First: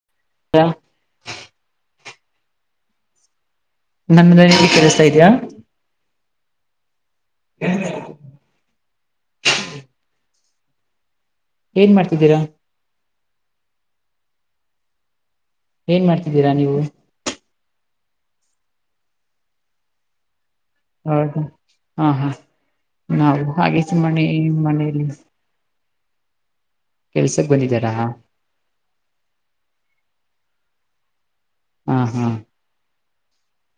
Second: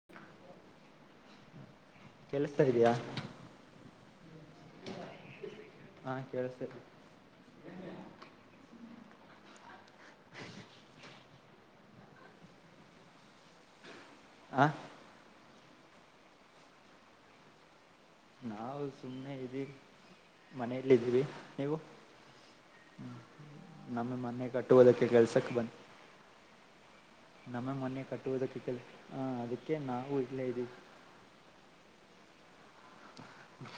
[inaudible] ಹ ಕೆಲ್ಸ್ತಾ ಇದೀಯಾ ನನ್ [unintelligible] ಕೇಳ್ಸ್ತಾ ಇದೆಯಾ ಹಾ ಕೇಳುಸ್ತಾತಿ [inaudible] ಏನ್ ಮಾಡ್ತಿದ್ದೀರಾ? ಹಾಂ ಏನ್ ಮಾಡ್ತಿದ್ದೀರಾ ನೀವು? ನಾವು ಸುಮ್ಮನೆ ಇದೀವಿ ಮನೆಯಲ್ಲಿದ್ದಿವಿ. ಹೌದ ನೀವು? ಹಾ ಹಾ ಹ್ಮ ನಾವು ಹಾಗೆ ನಮ್ಮ ಸುಮ್ಮನೆ ಮನೆ ಕಟ್ಟುವೋದಕ್ಕೆ ಮನೆಯಲ್ಲಿ ಕೆಲ್ಸಕ್ ಬನ್ನಿ. ಕೆಲ್ಸಕ್ ನಮ್ಮ ಬಂದಿದ್ದಾರಾ ಮೊನ್ನೆ ಹಾ ಕಟ್ಟುವುದಕ್ಕೆ ಕೆ ಹ ಅದಕ್ಕೆ ನಾವು ಇಲ್ಲೇ ಇದೀವಿ. ಹಾ ಹಾ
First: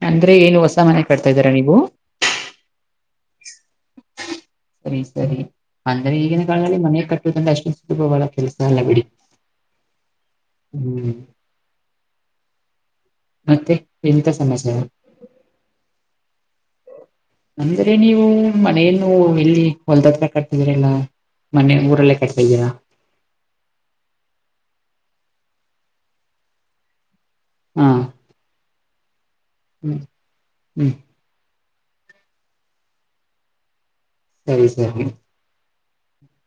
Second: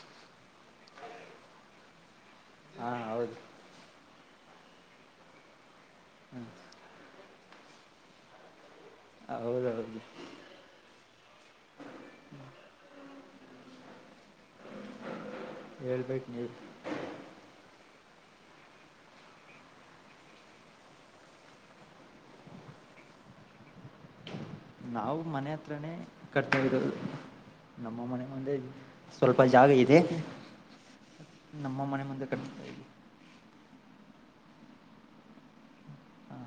ಅಂದ್ರೆ ಏನು ಹೊಸ ಮನೆ ಕಟ್ತಾ ಇದ್ದೀರಾ ನೀವು ಹಾ ಹೌದು [inaudible] ಸರಿ ಸರಿ ಅಂದ್ರೆ ಈಗಿನ ಹ್ಮ ಕಾಲದಲ್ಲಿ ಮನೆ ಕಟ್ಟುದ್ರೆ ಅಷ್ಟೊ ಸಿಗ್ಬವಲ್ಲ ಕೆಲ್ಸ ಎಲ್ಲ ಬಿಡಿ. ಹೌದೌದ್ರಿ ಹ್ಮ್ ಮತ್ತೆ ಎಂತ ಸಮಚರ ಹೇಳ್ಬೇಕು ನೀವ್ ಅಂದ್ರೆ ನೀವು ಮನೆಯನು ಎಲ್ಲಿ ಹೊಲದ ಹತ್ರ ಕಟ್ತಿದ್ರಲ್ಲ ಮನೆೆ ಊರಲ್ಲೇ ಕಟ್ತಾಇದಿರಾ ನಾವು ಮನೆ ಹತ್ರನೇ ಕಟ್ತಾ ಇರೋದು ಹಾ ನಮ್ಮ ಮನೆ ಮುಂದೆ ಇ ಸ್ವಲ್ಪ ಜಾಗ ಹ್ಮ್ ಇದೆ ಹ್ಮ್ ನಮ್ಮ ಮನೆ ಮುಂದೆ ಕಂ ಸರಿ ಸರಿ ಹಾ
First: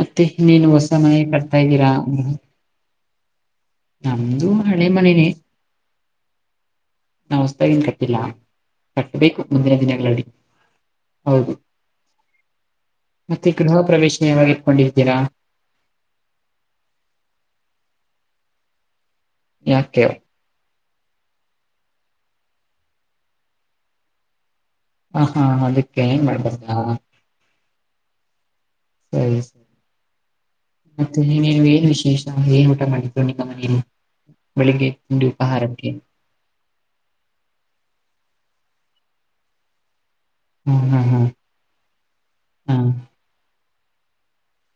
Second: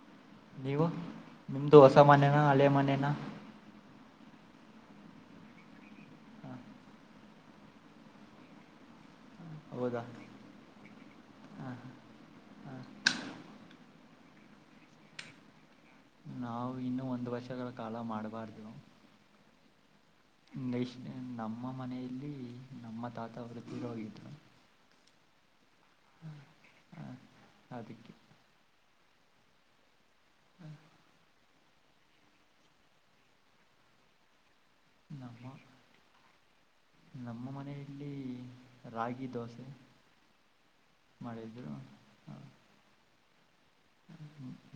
ಮತ್ತೆ ಇನ್ನೇನು ನೀವು ಹೊಸ ಮನೆ ಕಟ್ತಾ ನಿಮ್ದು ಇದ್ದೀರಾ ಹೊಸ ಮನೆನಾ ಹಳೆ ಮನೇನ ನಮ್ದು ಹಳೆ ಮನೆನೆೇ ಹಾಂ [inaudible] ನವ್ ಹೊಸತಾಗಿನ್ ಕಟ್ಟಿಲ್ಲ ಕಟ್ಟಬೇಕು ಮುಂದಿನ ಹೌದಾ ದಿನಗಳಲ್ಲಿ ಹೌದು ಹಾಂ ಹಾಂ ಮತ್ತೆ ಗೃಹ ಪ್ರವೇಶನ ಯಾವಾಗ ಇತ್ಕೊಂಡಿರ್ತೀರಾ? ನಾವು ಇನ್ನು ಒಂದು ವರ್ಷಗಳ ಕಾಲ ಮಾಡಬಾರ್ದು. ಯಾಕ್ಯೋ [unintelligible] ನಮ್ಮ ಮನೆಯಲ್ಲಿ ನಮ್ಮ ತಾತ ಅವರು ತೀರ್ ಹೋಗಿದ್ರು ಹ ಹಾ ಅದಕ್ಕೆ ಮಾಡಲ್ವಾ ಅಧಕ್ಕೆ [unintelligible] ಮತ್ತೆ ನೀವು ಏನ್ ವಿಶೇಷ ಏನ್ ಊಟ ಮಾಡಿದ್ರು ನಿಮ್ಮ ಮನೆಯಲ್ಲಿ ಬೆಳಿಗ್ಗೆ ತಿಂಡಿ ನಮ್ಮ ಉಪಹಾರಕ್ಕೆ ನಮ್ಮ ಮನೆಯಲ್ಲಿ ರಾಗಿ ದೋಸೆ ಹ್ಮ್ ಹ್ಮ್ ಹ್ಮ್ ಹ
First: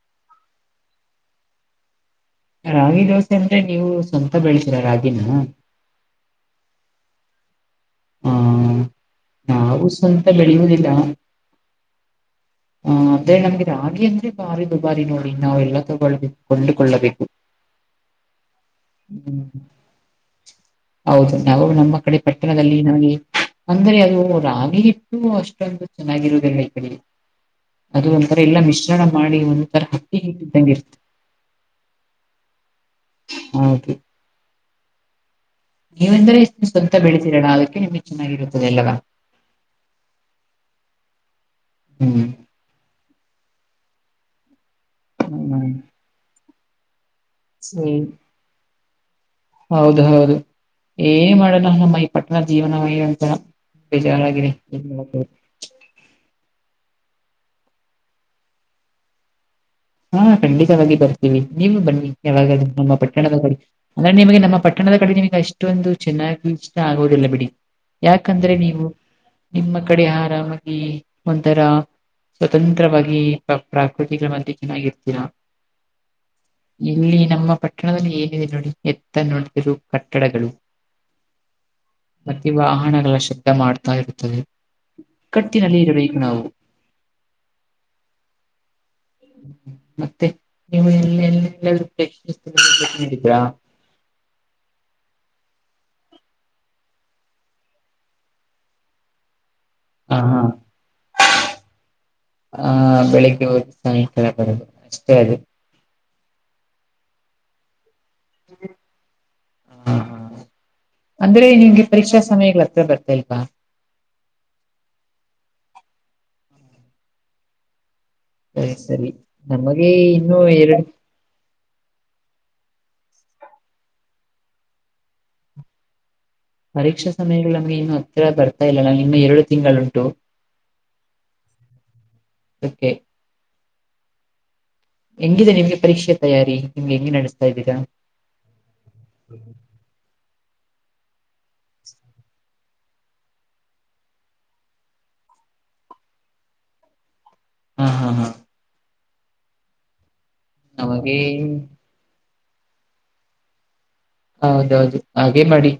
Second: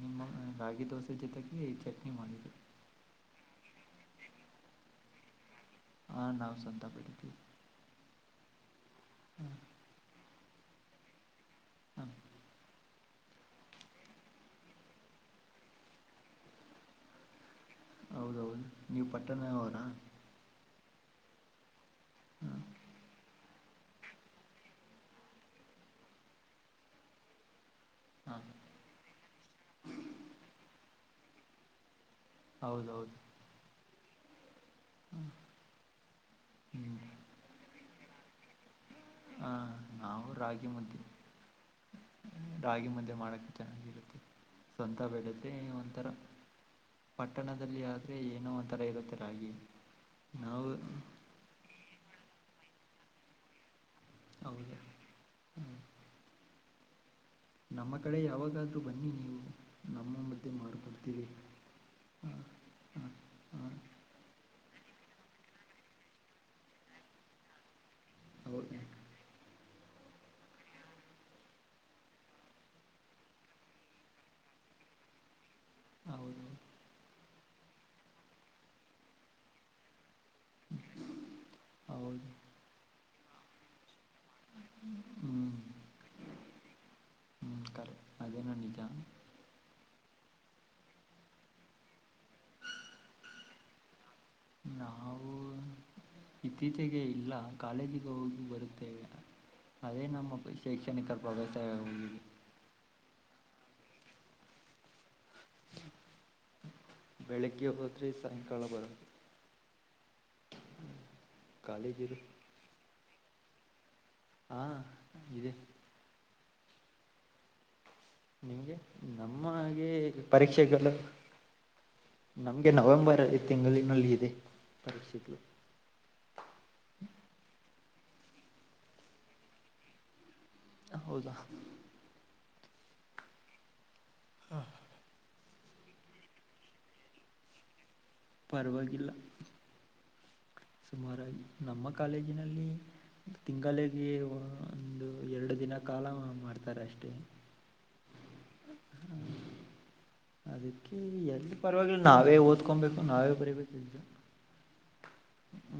ನಿಮ್ಮ ರಾಗಿ ದೋಸೆ ಜೊತೆಗೆ ಚಟ್ನಿ ಮಾಡರು ರಾಗಿ ದೋಸೆ ಅಂದ್ರೆ ನೀವು ಸ್ವಂತ ಬೆಳೆಸರ ರಾಗಿನ ಹಾ ನಾವು ಸಂತಾಪೇಟ್ಟಿದ್ದೀವಿ ಹಾ ನಾವು ಸ್ವಂತ ಬೆಳೆಯುದಿಲ್ಲ ಹ ಹ ಆದದ್ರೆ ನಮ್ಗೆ ರಾಗಿ ಅಂದ್ರೆ ಬಾರಿ ದುಬಾರಿ ನೋಡಿ ನಾವ ಎಲ್ಲಾ ತಗೊಳ್ಬೇಕು ಕೊಂಡುಕೊಳ್ಳಬೇಕು ಹೌದೌದು ನೀ ಹ್ಮ್ ಹೌದು ನಾವು ನಮ್ಮ ಕಡೆ ಹಾಂ ಪಟ್ಟಣದಲ್ಲಿ ನಗೆ ಅಂದ್ರೆ ಅದು ರಾಗಿ ಹಿಟ್ಟು ಅಷ್ಟೊಂದು ಚೆನ್ನಾಗಿರುವುದಲ್ಲ ಈ ಕಡೆ ಅದು ಒಂಥರ ಹಾಂ ಎಲ್ಲಾ ಮಿಶ್ರಣ ಮಾಡಿ ಒಂಥರ ಹಕ್ಕಿ ಹಟ್ಟಿದ್ದಂಗೆ ಇರ್ತದೆ ಹೌದೌದು ಹೌದು ಹ್ಮ್ ನೀವೆಂದ್ರ ಇಷ್ಟ ಸ್ವಂತ ಬೆಳೀತಿರೋಣ ಅದಕ್ಕೆ ನಿಮ್ಗೆ ಚೆನ್ನಾಗಿರುತ್ತದೆ ಎಲ್ವಾ ಹ ನಾವು ರಾಗಿ ಮುದ್ದೆ ಹ್ಮ್ ರಾಗಿ ಮದೆ ಮಾಡಕ ಚೆನ್ನಾಗಿರುತ್ತೆ ಸ್ವಂತ ಬೆಡುತ್ತೆ ಹ್ಮ್ ಒಂಥರ ಪಟ್ಟಣದಲ್ಲಿ ಆದ್ರೆ ಏನೋ ಒಂಥರ ಇರುತ್ತೆ ರಾಗಿ ಹೌದ ಹೌದು ನಾವು ಏನ್ ಮಾಡೋಣ ನಮ್ಮ ಈ ಪಟ್ಟಣದ ಜೀವನವಹ ಅಂತ ಚನ್ನಾಗಿದೆ ಹೌದು ನಮ್ಮ ಕಡೆ ಯಾವಾಗಾದ್ರೂ ಬನ್ನಿ ನೀವು ನಮ್ಮ ಹಾ ಮುದ್ದೆ ಖಂಡಿತವಾಗಿ ಮಾಡಿಕೊಡ್ತೀವಿ ಬರ್ತೀವಿ ನೀವು ಬನ್ನಿ ಹಾಂ ಯಾವಾಗೂ ನಮ್ಮ ಹಾಂ ಪಟ್ಟಿ ಪಟ್ಟಣದ ಕಡೆ ಹಾಂ ಅಂದ್ರೆ ನಿಮಗೆ ನಮ್ಮ ಪಟ್ಟಣದ ಕಡೆ ನಿಮಗೆ ಅಷ್ಟೊಂದು ಚೆನ್ನಾಗಿ ಆಗೋುದಿಲ್ಲ ಬಿಡಿ ಯಾಕಂದ್ರೆ ಹೌದು ನೀವು ನಿಮ್ಮ ಕಡೆ ಆರಾಮಾಗಿ ಒಥರ ಸ್ವತಂತ್ರವಾಗಿ ಪ್ರ ಪ್ರಾಕೃತಗಳ ಮಧ್ಯ ಚೆನ್ನಾಗಿರ್ತೀರ ಹೌದು ಇಲ್ಲಿ ನಮ್ಮ ಪಟ್ಟಣದಲ್ಲಿ ಏನಿದೆ ನೋಡಿ ಎತ್ತ ನೋಡಿದರು ಕಟ್ಟಡಗಳು ಹೌದು ಮ ವಾಹನಗಳ ಶುದ್ದ ಮಾಡ್ತಾ ಇರುತ್ತದೆ ಹ್ಞೂ ಕಟ್ಟಿನಲ್ಲಿ ಇರಬೇಕು ನಾವು ಹ್ಮ ಕರೆಕ್ ಅದೇ ನ ನಿಜ ಮತ್ತೆ ನೀವು ಎ ಎಲ್ಲೇಿದೀರಾ ನಾವು ಇತ್ತೀಚೆಗೆ ಇಲ್ಲ ಕಾಲೇಜಿಗೆ ಹೋಗಿ ಬರುತ್ತೇವೆ ಅದೇ ಹ ನಮ್ಮ ಶೈಕ್ಷಣಿಕ ಪ್ರವೇಶಿದೆ ಹ ಬೆಳಿಗ್ಗೆ ಹದಿ ಸಾಯಂಕಾಲ ಬರದು ಅಷ್ಟೇ ಅದ ಬೆಳಿಗ್ಗೆ ಹೋಗೋದರೆ ಸಾಯಂಕಾಲ ಬರೋದು ಹ ಅಂದ್ರೆ ನಿಮ್ಗೆ ಕಾಲೇಜಿರು ಪರೀಕ್ಷಾ ಸಮಯಗಳ ಹತ್ರ ಬರ್ತಲ್ವಾ ಹಾ ಇದೆ ಸರಿ ನಿಂಗೆ ಸರಿ ನಮಗೆ ನಮ್ಮೆ ಇನ್ನುೂ ಎರಡು ಪರೀಕ್ಷೆೆಗೆಲ್ಲ ನಮ್ಗೆ ನವೆಂಬರ್ ತಿಂಗಳಿನಲ್ಲಿ ಇದೆ ಪರೀಕ್ಷೆಗಳು ಪರೀಕ್ಷಾ ಸಮಯಗಳು ನಮಗೆ ಇನ್ನುೂ ಹತ್ತತ್ರ ಬರ್ತಾ ಇಲ್ಲಲ್ಲ ನಿಮ್ಮ ಎರಡು ತಿಂಗಳುಂಟು ಹೌದಾ ಅಕ್ಕೆೆ ಹಾಂ ಹೆಂಗಿದೆ ನಿಮ್ಗೆ ಪರೀಕ್ಷೆ ತಯಾರಿ ನಿಮ್ಗೆ ಹೆಂಗಗೆ ನಡೆಸ್ತಾ ಇದ್ದೀರಾ ಪರ್ವಾಗಿವಾಗಿಿಲ್ಲ ಸುಮಾರುಾಗಿ ನಮ್ಮ ಕಾಲೇಜಿನಲ್ಲಿ ತಿಂಗಳಿಗೆ ಒಂದು ಎರಡು ದಿನ ಕಾಲ ಮಾಡ್ತಾರೆ ಅಷ್ಟೆ ಹಾ ಹಾ ಹಾ ಹ್ಮ ಅದಕ್ಕೆ ನಮಗೆ ಎಲ್ಲಿ ಪರವಾಗಿಲ್ಲ ನಾವೇ ಓದ್ ಇಕೊಬೇಕು ನಾವೇ ಬರಬೇಕು್ದ ಹೌದೌದು ಹಾಗೆ ಮಾಡಿ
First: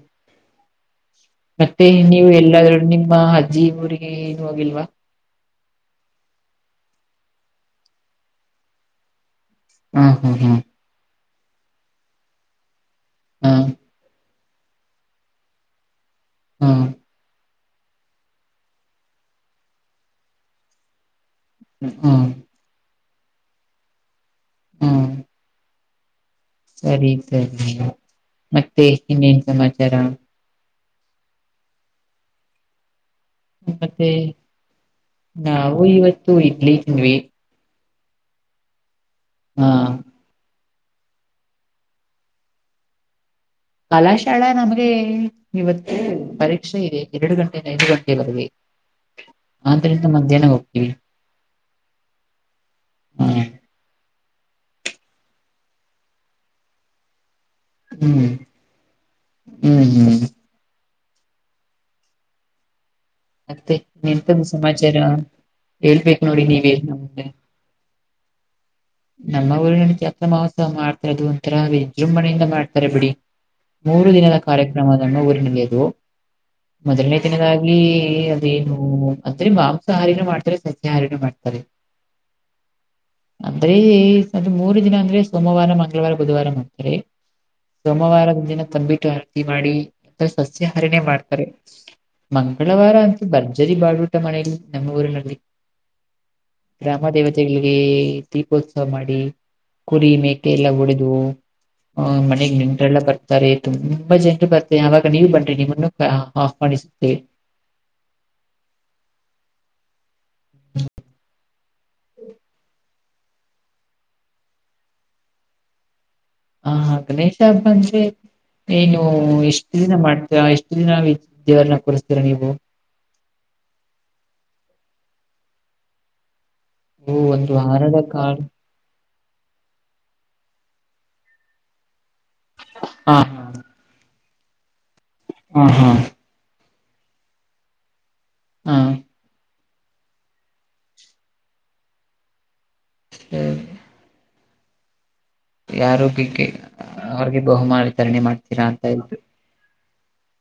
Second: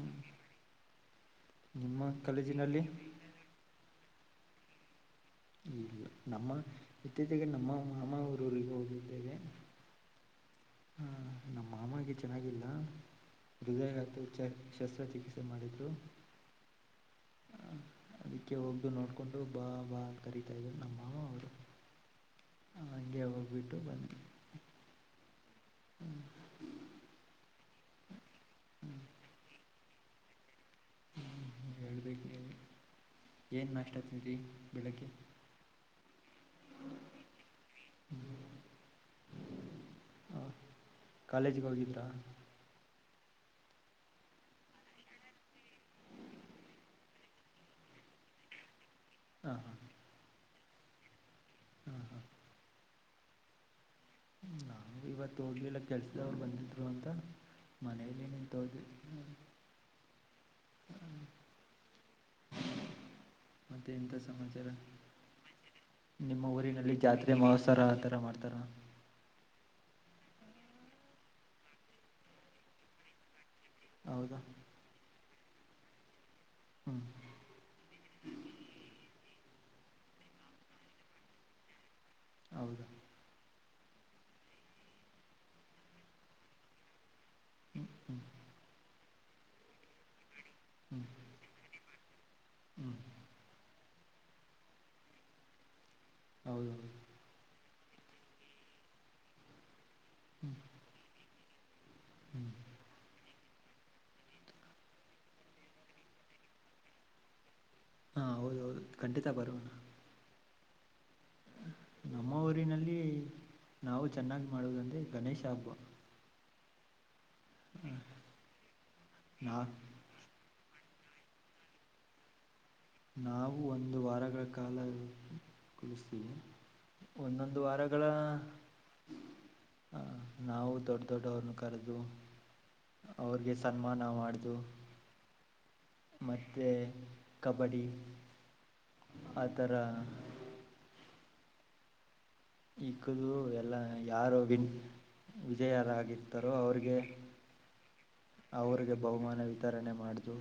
ಮತ್ತೆ ನಿಮ್ಮ ನೀವು ಎಲ್ಲಾದೂ ಕಾಲೇಜಿನಲ್ಲಿ ನಿಮ್ಮ ಅಜ್ಜಿ ಊರಿಗೆ ಏನು ಹೋಗಲ್ವಾ ಇ ನಮ್ಮ ಇತ್ತಚೆಗೆ ನಮ್ಮ ಮಾಮವರವ್ರಿಗೆ ಹೋಗಿದ್ದೇವೆ ಹಾ ಹಾ ಹ್ಮ್ ಹ ನಮ್ಮ ಮಾಮಗೆ ಚೆನ್ನಾಗಿಲ್ಲ ಹಾ ಜಾಗ ಆತ ಶಸ್ತ್ರಚಿಕಿತ್ಸೆ ಮಾಡ್ರು ಹಾ ಅದಕ್ಕೆ ಹೋಗ್ದು ನೋಡ್ಕೊಂಡು ಬಾ ಬಾ ಕರತಾ ಇದರು ನಮ್ಮ ಮಾವ ಅವರು ಹ್ಮ ಹಗೆ ಹೋಗ್ಬಿಟ್ಟು ಬನ್ನಿ ಹಾ ಹ್ಮ್ ಸರಿ ಸರಿ ಮತ್ತೆ ಇನ್ನೇನ್ ಸಮಾಚಾರ ಹ್ಮ ಹೇಳ್ಬೇಕ ನೀ ಮತ್ತೆ ಬೆಳಗ್ಗೆ ನಾವು ಇವತ್ತು ಇಡ್ಲಿ ತಿಿಂದ್ವಿ ಹ ಹಾ ಹಾ ಕಾಲೇಜ ಹೋಗಿದ್ದರ ಕಲಾಶಾಲಾ ನಮಗೆ ಇವತ್ತು ಪರೀಕ್ಷೆದೆ ಎರಡು ಗಂಟೆಯಿಂದ ಐದು ಗಂಟೆವರೆಗೆ ಹಾಂ ಆದ್ದರಿಂದ ಮಧ್ಯಾಹ್ನ ಹೋಗ್ತಿವಿ ಹಾ ಹಾ ಹ್ಮ ನಾನು ಇವತ್ತು ಹೋಗ್ಲಿಲ್ಲ ಕೆಲ್ಸದವ್ರು ಬಂದಿದ್ರು ಅಂತ ಹ್ಮ್ ಮನೆಯಲ್ಲಿ ನೇನು ತ ಹ್ಮ್ ಹ್ಮ್ ಮತ್ತೆ ಎಂತ ಸಮಾಚಾರ ಹೇಳ್ಬೇಕು ನೋಡಿ ನಿಮ್ಮ ನೀವೇ ಊರಿನಲ್ಲಿ ನಮ್ಗೆ ಜಾತ್ರೆ ಮಹೋತ್ಸರ ಇತರ ಥರ ಮಾಡ್ತಾರಾ ನಮ್ಮ ಊರಿ ಜಾತ್ರಾ ಮಹೋತ್ಸವ ಮಾಡ್ತಾರೆ ಅದು ಒಂಥರ ವಿಜೃಂಭಣೆಯಿಂದ ಮಾಡ್ತಾರೆ ಬಿಡಿ ಮೂರು ದಿನದ ಹೌದಾ ಕಾರ್ಯಕ್ರಮನ್ನು ಊರಿನಲ್ಲಿದು ಹ್ಞೂ ಮೊದಲನೇ ದಿನದ ಅದೇನು ಅಂದ್ರೆ ಮಾಂಸಹಾರಿನ ಮಾಡ್ತಾರೆ ಸತ್ಯ ಹಾರಿನ ಮಾಡ್ತಾರೆ ಹೌದಾ ಅದ್ರೆ ಅದು ಮೂರು ದಿನ ಅಂದ್ರೆ ಸೋಮವಾರ ಮಂಗಳವಾರ ಬುಧವಾರ ಮಾಡ್ತರಿ ಹ್ಞೂ ಹ್ಞೂ ಸೋಮವಾರದ ದಿನ ತಂಬಿಟ್ಟು ಆರತಿ ಮಾಡಿ ಸಸ್ಯಹಾರಿನೇ ಹ್ಞೂ ಮಾಡ್ತಾರೆ ಹ್ಞೂ ಮಂಗಳವಾರ ಅಂತ ಭರ್ಜರಿ ಬಾಳ್ಬಟ ಮನೆಯಲ್ಲಿ ನಮ್ಮ ಊರಿನಲ್ಲಿ ಹೌದು ಹೌದು ಗ್ರಾಮ ದೇವತೆಗಳಿಗೆ ದೀಪೋತ್ಸವ ಮಾಡಿ ಕುರಿ ಮೇಕೆ ಹ್ಞೂ ಎಲ್ಲಾ ಹೊಡೆದು ಹ ಹ್ಞೂ ಮನೆಗ್ ನೆಟ್ರೆಲ್ಲ ಬರ್ತಾರೆ ತುಂಬಾ ಜನ್ರು ಬರ್ತಾರೆ ಅವವಾಗ ನೀವು ಬನ್ನಿರಿ ನಿಮ್ಮನ್ನು ಹಾಫ್ ಮಾಡಾಣಿ ಸಿತ ಹಾ ಹೌದು ಹೌದು ಖಂಡಿತ ಬರೋಣ ಹ್ಮ ನಮ್ಮ ಊರಿನಲ್ಲಿ ನಾವು ಚೆನ್ನಾಗಿ್ ಮಾಡುವುದಂದ್ರೆ ಗಣೇಶ ಹಬ್ಬ ಹ ಹ ಗನೇಶ ಹಬ್ ಅಂದರಿ ನೀಏನು ನಾ ಇಷ್ಟು ದಿನ ಮಾಡ್ತೀರಾ ಎಸ್ಟು ದಿನ ದೇವರನ್ನು ಕೊರಿಸ್ತೀರ ನೀವು ನಾವು ಒಂದು ವಾರಗಳ ಕಾಲ ಕುರ್ಸ್ತಿವಿ ಓ ಒಂದು ಒಂದೊಂದು ವಾರದ ವಾರಗಳ ಕಾಲ ನಾವು ದೊಡ್ಡ ದೊಡ್ಡವರನ್ನು ಕರೆದು ಹಾ ಅವ್ರಿಗೆ ಸನ್ಮಾನ ಮಾಡೋದು ಹ ಹಾ ಮತ್ತು ಕಬಡ್ಡಿ ಹಾ ಆಥರ ಈಗದು ಎಲ್ಲ ಯಾರು ವಿನ್ ಯಾರು ಗೆ ವಿಜಯರಾಗಿರ್ತಾರೋ ಅವ್ರಿಗೆ ಬಹುಮಾನ ವಿತರಣೆ ಮಾಡಿತೀವಿ ಅವರಿಗೆ ಬಹುಮಾನ ವಿತರಣೆ ಮಾಡದು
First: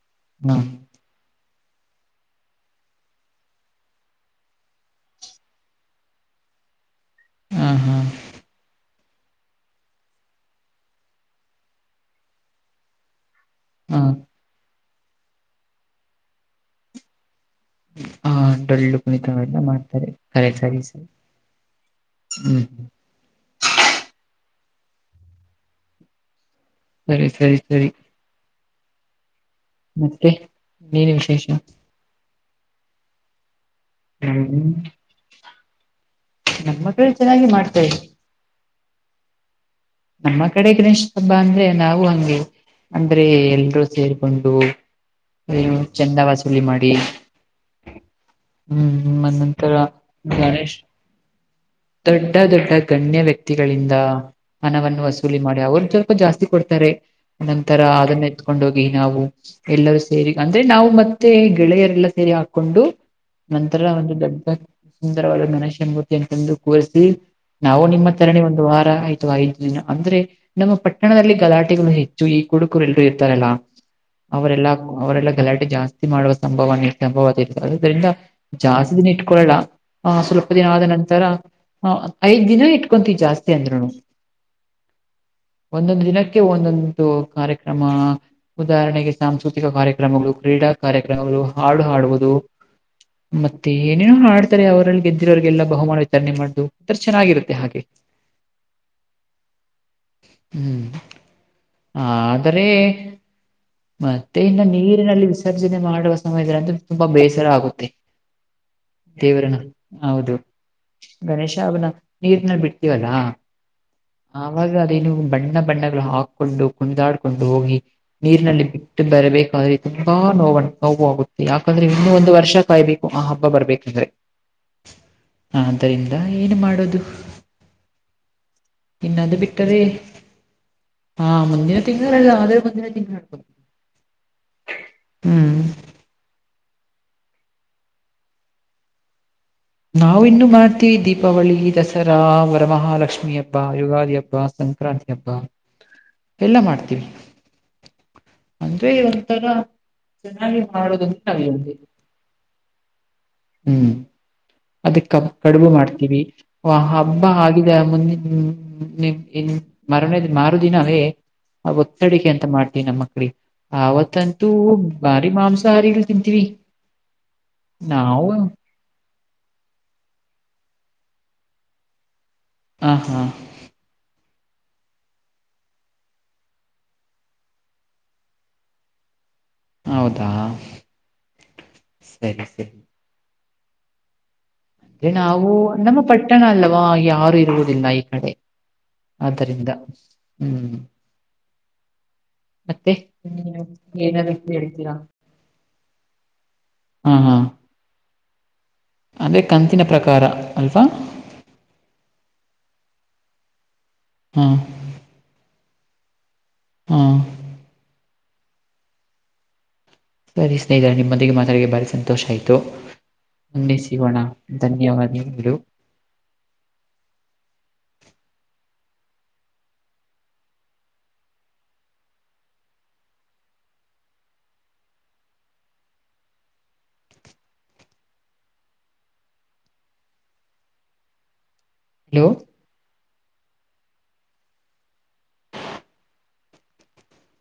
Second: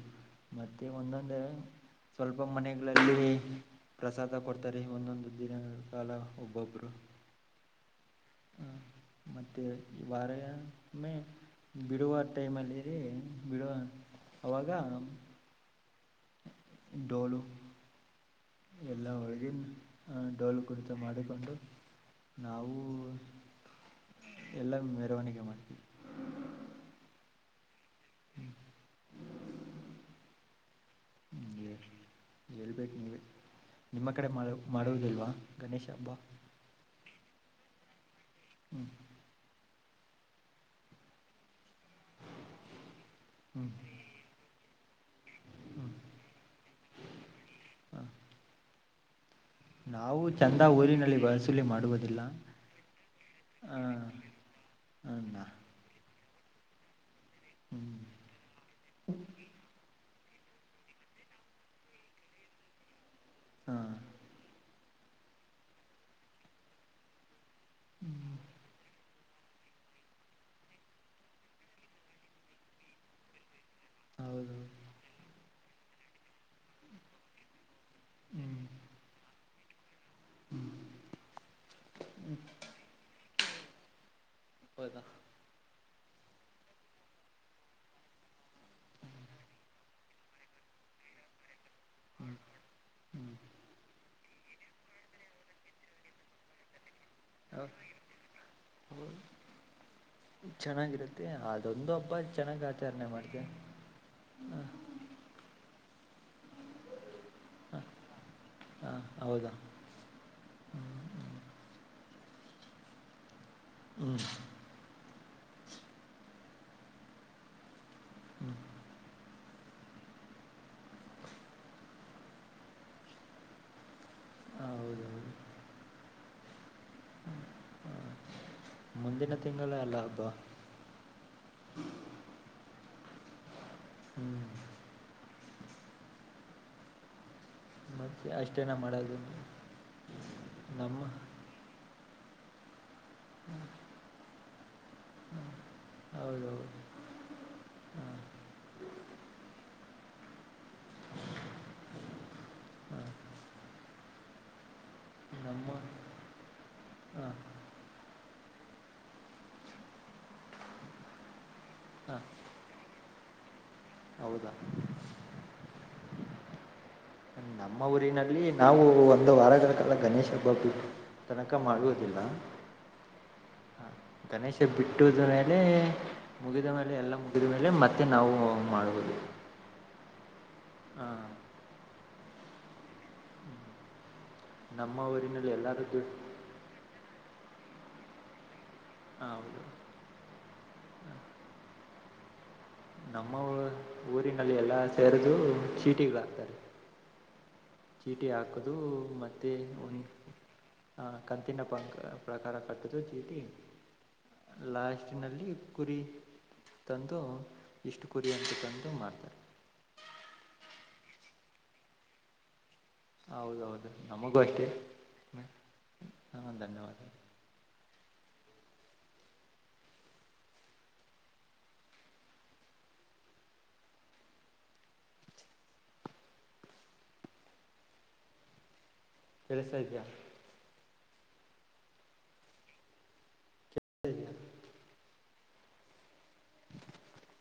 ಹಾ ಮತ್ತು ಒಂದೊಂದೇ ಸ್ವಲ್ಪ ಮನೆಗಳಲ್ಲಿ ಪ್ರಸಾದ ಕೊಡ್ತಾರೆ ಒಂದೊಂದು ದಿನ ಕಾಲ ಒಬ್ಬೊಬ್ರು ಹಾ ಹಾ ಮತ್ತೆ ವಾರಮ್ಮೆ ಬಿಡುವ ಟೈಮ್ ಅಲ್ಲಿ ಅದೇ ಬಿಡುವ ಹಾ ಅವಾಗ ಡೋಲು ಹಾ ಡೊಳ್ಳು ಎಲ್ಲ ಕುಣಿತವೆಲ್ಲ ಒಳಗಿನ ಮಾಡ್ತಾರೆ ಸರಿ ಡೋಲು ಸರಿ ಕುಣಿತ ಸರಿ ಮಾಡಿಕೊಂಡು ಹ್ಮ್ ನಾವು ಎಲ್ಲ ಮೆರವಣಿಗೆ ಮಾಡ್ತೀವಿ ಸರಿ ಸರಿ ಸರಿ ಹ್ಮ್ ಮತ್ತೆ ಏನು ವಿಶೇಷ ಹೇಳ್ಬೇಕು ನೀವ ನಿಮ್ಮ ಕಡೆ ಮಾಡ ನಮ್ಮ ಮಾಡುವುದಿಲ್ವಾ ಗಣೇಶ ಹಬ್ಬ ನಮ್ಮ್ ಮಟ್ಟಲ್ಲಿ ಚೆನ್ನಾಗಿ ಮಾಡ್ತಾ ಹ್ಮ್ ನಮ್ಮ ಕಡೆ ಗಿನೇಶ ಹಬ್ಬ ಅಂದ್ರೆ ನಾವು ಹಂಗಗೆ ಅಂದ್ರೆ ಹ್ಮ್ ಎಲ್ರೂ ಸೇರ್ಕೊಂಡು ಚಂದ ವಸೂಲಿ ಮಾಡಿ ಹಾ ಹ್ಮ್ ಮ ನಾವು ಚಂದ ಊರಿನಲ್ಲಿ ಬಸೂಲಿ ಮಾಡ ದೊಡ್ಡ ದೊಡ್ಡ ಗಣ್ಯ ವ್ಯಕ್ತಿಗಳಿಂದ ಹನವನ್ನು ಅನ್ನ ವಸೂಲಿ ಮಾಡಿ ಅವ್ರ್ದು ತಪ ಜಾಸ್ತಿ ಕೊಡ್ತಾರೆ ನಂತರ ಹ್ಮ್ ಅದನ್ನ ಹಾಕೊಂಡೋಗಿ ನಾವು ಎಲ್ಲರೂ ಸೇರಿ ಅಂದ್ರೆ ನಾವು ಮತ್ತೆ ಗೆಳೆಯರೆಲ್ಲ ಸೇರಿ ಹಾಕೊಂಡು ಹಾ ನಂತರ ಒಂದು ದೊಡ್ಡ ಸುಂದರವಾದ ಮಣಷ್ಯನ್ಮೂರ್ತಿ ಅಂತಂದು ಕೂರಿಸಿ ನಾವು ನಿಮ್ಮ ಹ್ಮ್ ತರಣಿ ಒಂದು ವಾರ ಆಯ್ತ ವಾ ದಿನ ಅಂದ್ರೆ ನಮ್ಮ ಪಟ್ಟಣದಲ್ಲಿ ಗಲಾಟೆಗಳು ಹೆಚ್ಚು ಈ ಕುಡುಕುರು ಎಲ್ಲರು ಇರ್ತಾರಲ್ಲ ಹೌದು ಅವರೆಲ್ಲಾ ಅವರೆಲ್ಲ ಗಲಾಟೆ ಜಾಸ್ತಿ ಮಾಡುವ ಸಂಭವ ಸಂಭವ ಅದ್ರಿಂದ ಹ್ಮ್ ಜಾಸ್ತಿ ಇಟ್ಕೊೊಳ್ಳಲ್ಲ ಹ ಸ್ವಲ್ಪ ದಿನ ಹ್ಮ್ ಆದ ನಂತರ ಐದ್ ದಿನ ಇಟ್ಕೊಂತೀ ಜಾಸ್ತಿ ಅಂದ್ರು ಹೌದ ಒಂದೊಂದು ದಿನಕ್ಕೆ ಒಂದೊಂದು ಕಾರ್ಯಕ್ರಮ ಉದಾಹರಣೆಗೆ ಸಾಂಸ್ಕೃತಿಕ ಕಾರ್ಯಕ್ರಮಗಳು ಕ್ರೀಡಾ ಕಾರ್ಯಕ್ರಮಗಳು ಹಾಡು ಹಾಡುವುದು ಹ್ಮ್ ಹ್ಮ್ ಮತ್ತೆ ಏನೇನೋ ಆಡ್ತಾರೆ ಅವ್ರಲ್ಲಿ ದಿರೋರಿಗೆಗೆಲ್ಲ ಬಹುಮ ಮಾಡ ರಣಿ ಮಾಡ್ದದು ಒ ಚೆನ್ನಾಗಿರುತ್ತೆ ಹಾಗೆ ಹೌ ಹ್ಮ್ ಚೆನ್ನಾಗಿರುತ್ತೆ ಅದೊಂದು ಹಬ್ಬ ಚೆನ್ನಾಗಿ ಆದರೆ ಆಚರಣೆ ಮಾಡ್ತೆ ಮತ್ತೆ ಇನ್ನು ನೀರಿನಲ್ಲಿ ವಿಸರ್ಜನೆ ಮಾಡುವ ಸಮಯದ ತುಂಬಾ ಬೇಸರ ಆಗುತ್ತೆ ಹಾಂ ಹೌದಾ ದೇವ್ರನ್ನು ಹೌದು ಗಣೇಶ ಹ್ಞೂ ಅವಬ್ನ ನೀರ್ನಲ್ಲಿ ಬಿಡ್ತೀವಲ್ಲಾ ಹ್ಮ್ ಆಾಗ ಅದೇನು ಬಣ್ಣ ಬಣ್ಣಗಳು ಹಾಕೊಂಡು ಕುಣ್ದಾಡ್ಕೊಂಡು ಹೋಗಿ ಹ್ಞೂ ನೀರಿನಲ್ಲಿ ಬಿಟ್ಟು ಬರಬೇಕಾದ್ರೆ ತುಂಬಾ ನೋವ ನೋವು ಆಾಗುತ್ತೆ ಯಾಕಂದ್ರೆ ಇನ್ನು ಒಂದು ವರ್ಷ ಕಾಯಬೇಕು ಆ ಹಬ್ಬ ಬರ್ಬೇಕಂದ್ರೆ ಹ ಹೌದೌದು ಹ ಆದ್ದರಿಂದ ಏನು ಮಾಡೋದು ಹ್ಮ ಇನ್ನ ಅದು ಬಿಟ್ಟರೆ ಹಾ ಮುಂದಿನ ತಿಂ ಆದರೆ ಮುಂದಿನ ತಿಂಳಕ ಹ್ಮ್ ಹ್ಮ್ ಮತ್ತೆ ಅಷ್ಟೇನ ಮಾಡೋದು ನಾವವು ಇನ್ನು ಮಾಡ್ತೀವಿ ನಮ್ಮ ದೀಪಾವಳಿ ದಸರಾ ರಾಮರಮಹಾಲಕ್ಷ್ಮಿ ಹಬ್ಬ ಯುಗಾದಿ ಹಬ್ಬ ಸಂಕ್ರಾಂತಿ ಹಬ್ಬ ಹಾಂ ಎಲ್ಲ ಹೌದೌದು ಮಾಡ್ತೀವಿ ಹಾಂ ಅಂದ್ರೆ ಒಂಥರ ಚೆನ್ನಾಗಿ ಮಾಡುದ ನಾವವಿ ಹಾಂ ಹ್ಮ್ ಅದ ಕ ನಮ್ಮ ಕಡುಬು ಮಾಡ್ತೀವಿ ಹ ಹಬ್ಬ ಹಾಂ ಆಗಿದ ಮುಂದಿನ ನಿನ್ ಮರನೇದ ಮಾರದಿನವೇ ಆ ಹಾಂ ಒತ್ತಡಿಗೆ ಅಂತ ಮಾಡ್ತಿವಿ ನಮ್ಮಕ್ಳಿಗೆ ಆವತ್ತಂತೂ ಹೌದಾ ಬಾರಿ ಮಾಂಸಾಹಾರಿಲ್ ತಿಂತೀವಿ ನಮ್ಮ ನಾವು ಊರಿನಲ್ಲಿ ನಾವು ಒಂದು ವಾರಗಳ ಕಾಲ ಗಣೇಶ ಹಬ್ಬ ತನಕ ಮಾಡುವುದಿಲ್ಲ ಆ ಹಾ ಹಾಂ ಗಣೇಶ ಬಿಟ್ಟದ ಮೇಲೆ ಮುಗಿದ ಮೇಲೆ ಎಲ್ಲ ಮುಗಿದ ಮೇಲೆ ಮತ್ತೆ ನಾವು ಮಾಡುವುದು ಹೌದಾ ಹಾಂ ಸರಿ ಸರಿ ನಮ್ಮ ಅೆ ನಾವು ಊರಿನಲ್ಲಿ ಎಲ್ಲರೂ ನಮ್ಮ ದುಡ್ಡು ಪಟ್ಟ ಕಟ್ಟಣ ಅಲ್ವಾ ಯಾರು ಇರುವುದಿಲ್ಲ ಈ ಕಡೆ ಹಾಂ ಹೌದು ಆದ್ದರಿಂದ ಹ್ಮ್ ಮತ್ತೆ ನಮ್ಮ ನೀವು ಏನಾದ್ರು ಊರಿನಲ್ಲಿ ಎಲ್ಲ ಹೇಳ್ತೀರಾ ಸೇರದು ಚೀಟಿಗಳಾಗ್ತಾರೆ ಹಾ ಹಾ ಚೀಟಿ ಹಾಕದು ಅಂದ್ರೆ ಮತ್ತೆ ಕಂತಿನ ಒನ್ ಪ್ರಕಾರ ಅಲ್ವಾ ಕಂತಿನ ಪಂಕ್ ಪ್ರಕಾರ ಕಟ್ಟದು ಚೀಟಿ ಹಾ ಲಾಸ್ಟಿನಲ್ಲಿ ಕುರಿ ಹಾ ತಂದು ಇಷ್ಟು ಕುರಿ ಅಂತ ತಂದು ಮಾಡ್ತಾರೆ. ಸರಿ ಸ್ನೇಹಿತರ ನಿಮ್ಮೊಂದಿಗೆ ಮಾತಾಡ ಭಾರಿ ಸಂತೋಷ ಆಯಿತು. ಹೌದ ಒಮ್ಮೆ ಹೌದು ಸಿಗೋಣ ನಮಗೂ ಅಷ್ಟೇ ಹ್ ಧನ್ಯವಾದಗಳು ಹಾ ಧನ್ಯವಾದಗಳು. ಕಳ್ತಾ ಇದಯಾ, ಹಲೋ. ಹ. ಹೇಳಿ.